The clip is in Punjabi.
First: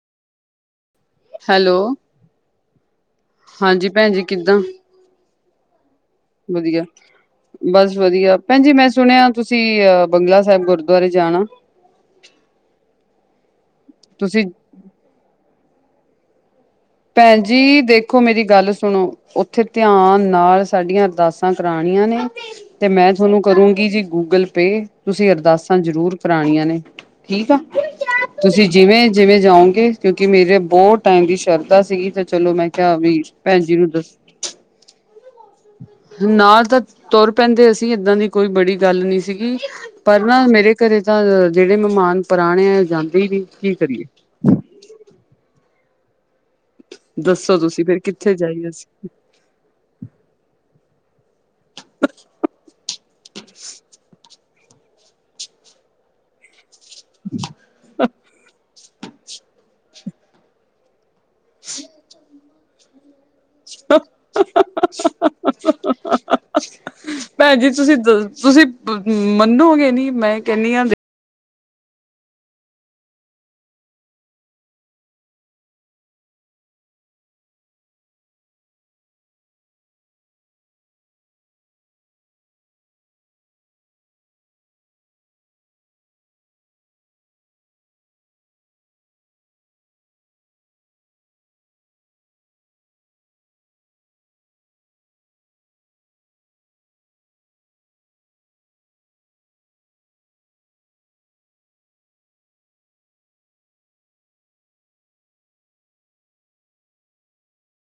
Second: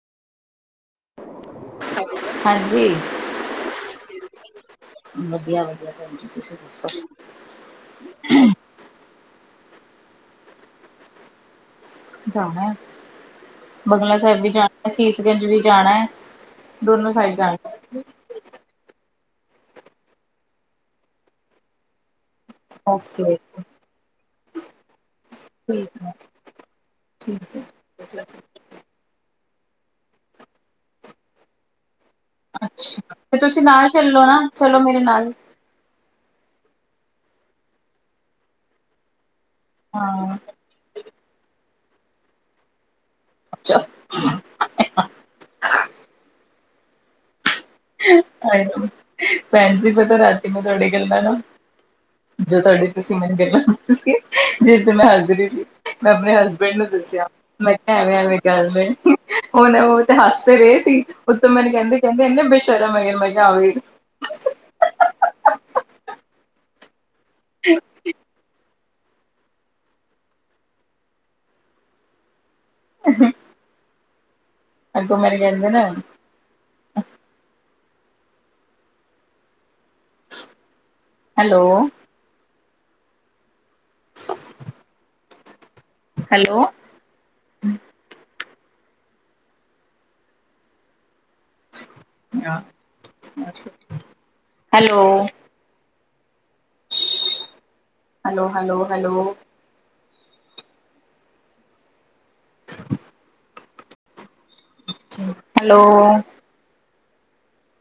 ਹੈਲੋ ਹਾਂਜੀ ਹਾਂਜੀ ਭੈਣ ਜੀ ਕਿੱਦਾਂ ਵਧੀਆ ਵਧੀਆ ਤੁਜੀ ਵਧੀਆ ਬਸ ਵਧੀਆ ਭੈਣ ਜ ਮੈਂ ਸੁਣਿਆ ਤੁਸੀਂ ਅ ਬੰਗਲਾ ਸਾਹਿਬ ਗੁਰਦੁਆਰੇ ਜਾਣਾ ਜਾਣਾ ਹੈ ਬਗਲਾ ਸਾਹਿਬ ਤੁਸੀਂ ਵੀ ਜਾਣਾ ਸੀਸਗੰਜ ਵੀ ਜਾਣਾ ਹੈ ਦੋਨੋ ਸਾਈਡ ਭੈਣ ਜਾਣਾ ਜੀ ਦੇਖ ਦੇਖੋ ਮੇਰੀ ਗੱਲ ਸੁਣੋ ਉੱਥੇ ਧਿਆਨ ਨਾਲ ਸਾਡੀਆਂ ਅਰਦਾਸਾਂ ਕਰਾਉਣੀਆਂ ਨੇ ਤੇ ਮੈਂ ਓਕੇ ਤੁਹਾਨੂੰ ਕਰੂੰਗੀ ਜੀ ਗੂਗਲ ਪੇ ਤੁਸੀਂ ਅਰਦਾਸਾਂ ਠੀਕ ਹੈ ਜ਼ਰੂਰ ਕਰਾਉਣੀਆਂ ਨੇ ਠੀਕ ਆ, ਤੁਸੀਂ ਜਿਵੇਂ-ਜਿਵੇਂ ਜਾਓਗੇ ਕਿਉਂਕਿ ਮੇਰੇ ਬੋਤ ਟਾਈਮ ਦੀ ਸ਼ਰਧਾ ਸੀਗੀ ਤੇ ਚਲੋ ਮੈਂ ਕਿਹਾ ਅੱਛਾ ਵੀ ਤੇ ਭੈਣ ਤੁਸੀਂ ਜੀ ਨਾ ਨੂੰ ਦੱਸ ਚੱਲੋ ਨਾ ਚਲੋ ਮੇਰੇ ਨਾਲ। ਨਾਲ ਤਾਂ ਤੁਰ ਪੈਂਦੇ ਅਸੀਂ, ਇਦਾਂ ਦੀ ਕੋਈ ਬੜੀ ਗੱਲ ਨੀ ਸੀਗੀ। ਪਰ ਹਾਂ ਨਾ ਮੇਰੇ ਘਰੇ ਤਾਂ ਜਿਹੜੇ ਮਹਿਮਾਨ ਪੁਰਾਣੇ ਆ ਉਹ ਜਾਂਦੇ ਈ ਨੀ, ਕੀ ਚ ਕਰੀਏ? ਦੱਸੋ ਤੁਸੀਂ ਫੇਰ ਕਿੱਥੇ ਜਾਈਏ ਅਸੀਂ? ਭੈਣ ਜੀ ਪਤਾ ਰਾਤੀ ਮੈਂ ਤੁਹਾੜੇ ਗੱਲਾਂ ਨੂੰ ਜੋ ਤੁਹਾਡੇ ਤੁਸੀਂ ਮੈਨੂੰ ਗੱਲਾਂ ਦੱਸੀ ਜਿਸ ਤੇ ਮੈਂ ਹੱਸਦ ਰੀ ਸੀ ਮੈਂ ਆਪਣੇ ਹਸਬੈਂਡ ਨੂੰ ਦੱਸਿਆ। ਮੈਂ ਕਿਆ ਐਵੇਂ-ਐਵੇਂ ਗੱਲ ਏ, ਹੁਣ ਉਹ ਤੇ ਹੱਸ ਤੇ ਰਏ ਸੀ ਉਤੋਂ ਮੈਨੂੰ ਕਹਿੰਦੇ ਕਹਿੰਦੇ ਇੰਨੇ ਬੇਸ਼ਰਮ ਹੈਗੇਨ ਬਾਈ। [inaudible] ਭੈਣ ਜੀ ਤੁਸੀਂ [unintelligible] ਤੁਸੀਂ ਮੰਨੋਗੇ ਨੀ ਮੈਂ ਕਹਨੀ ਆਂ [unintelligible] ਅੱਗੋਂ ਮੇਰੇ [unintelligible] hello. Hello. Hello. Hello, hello, hello. [inaudible] Hello.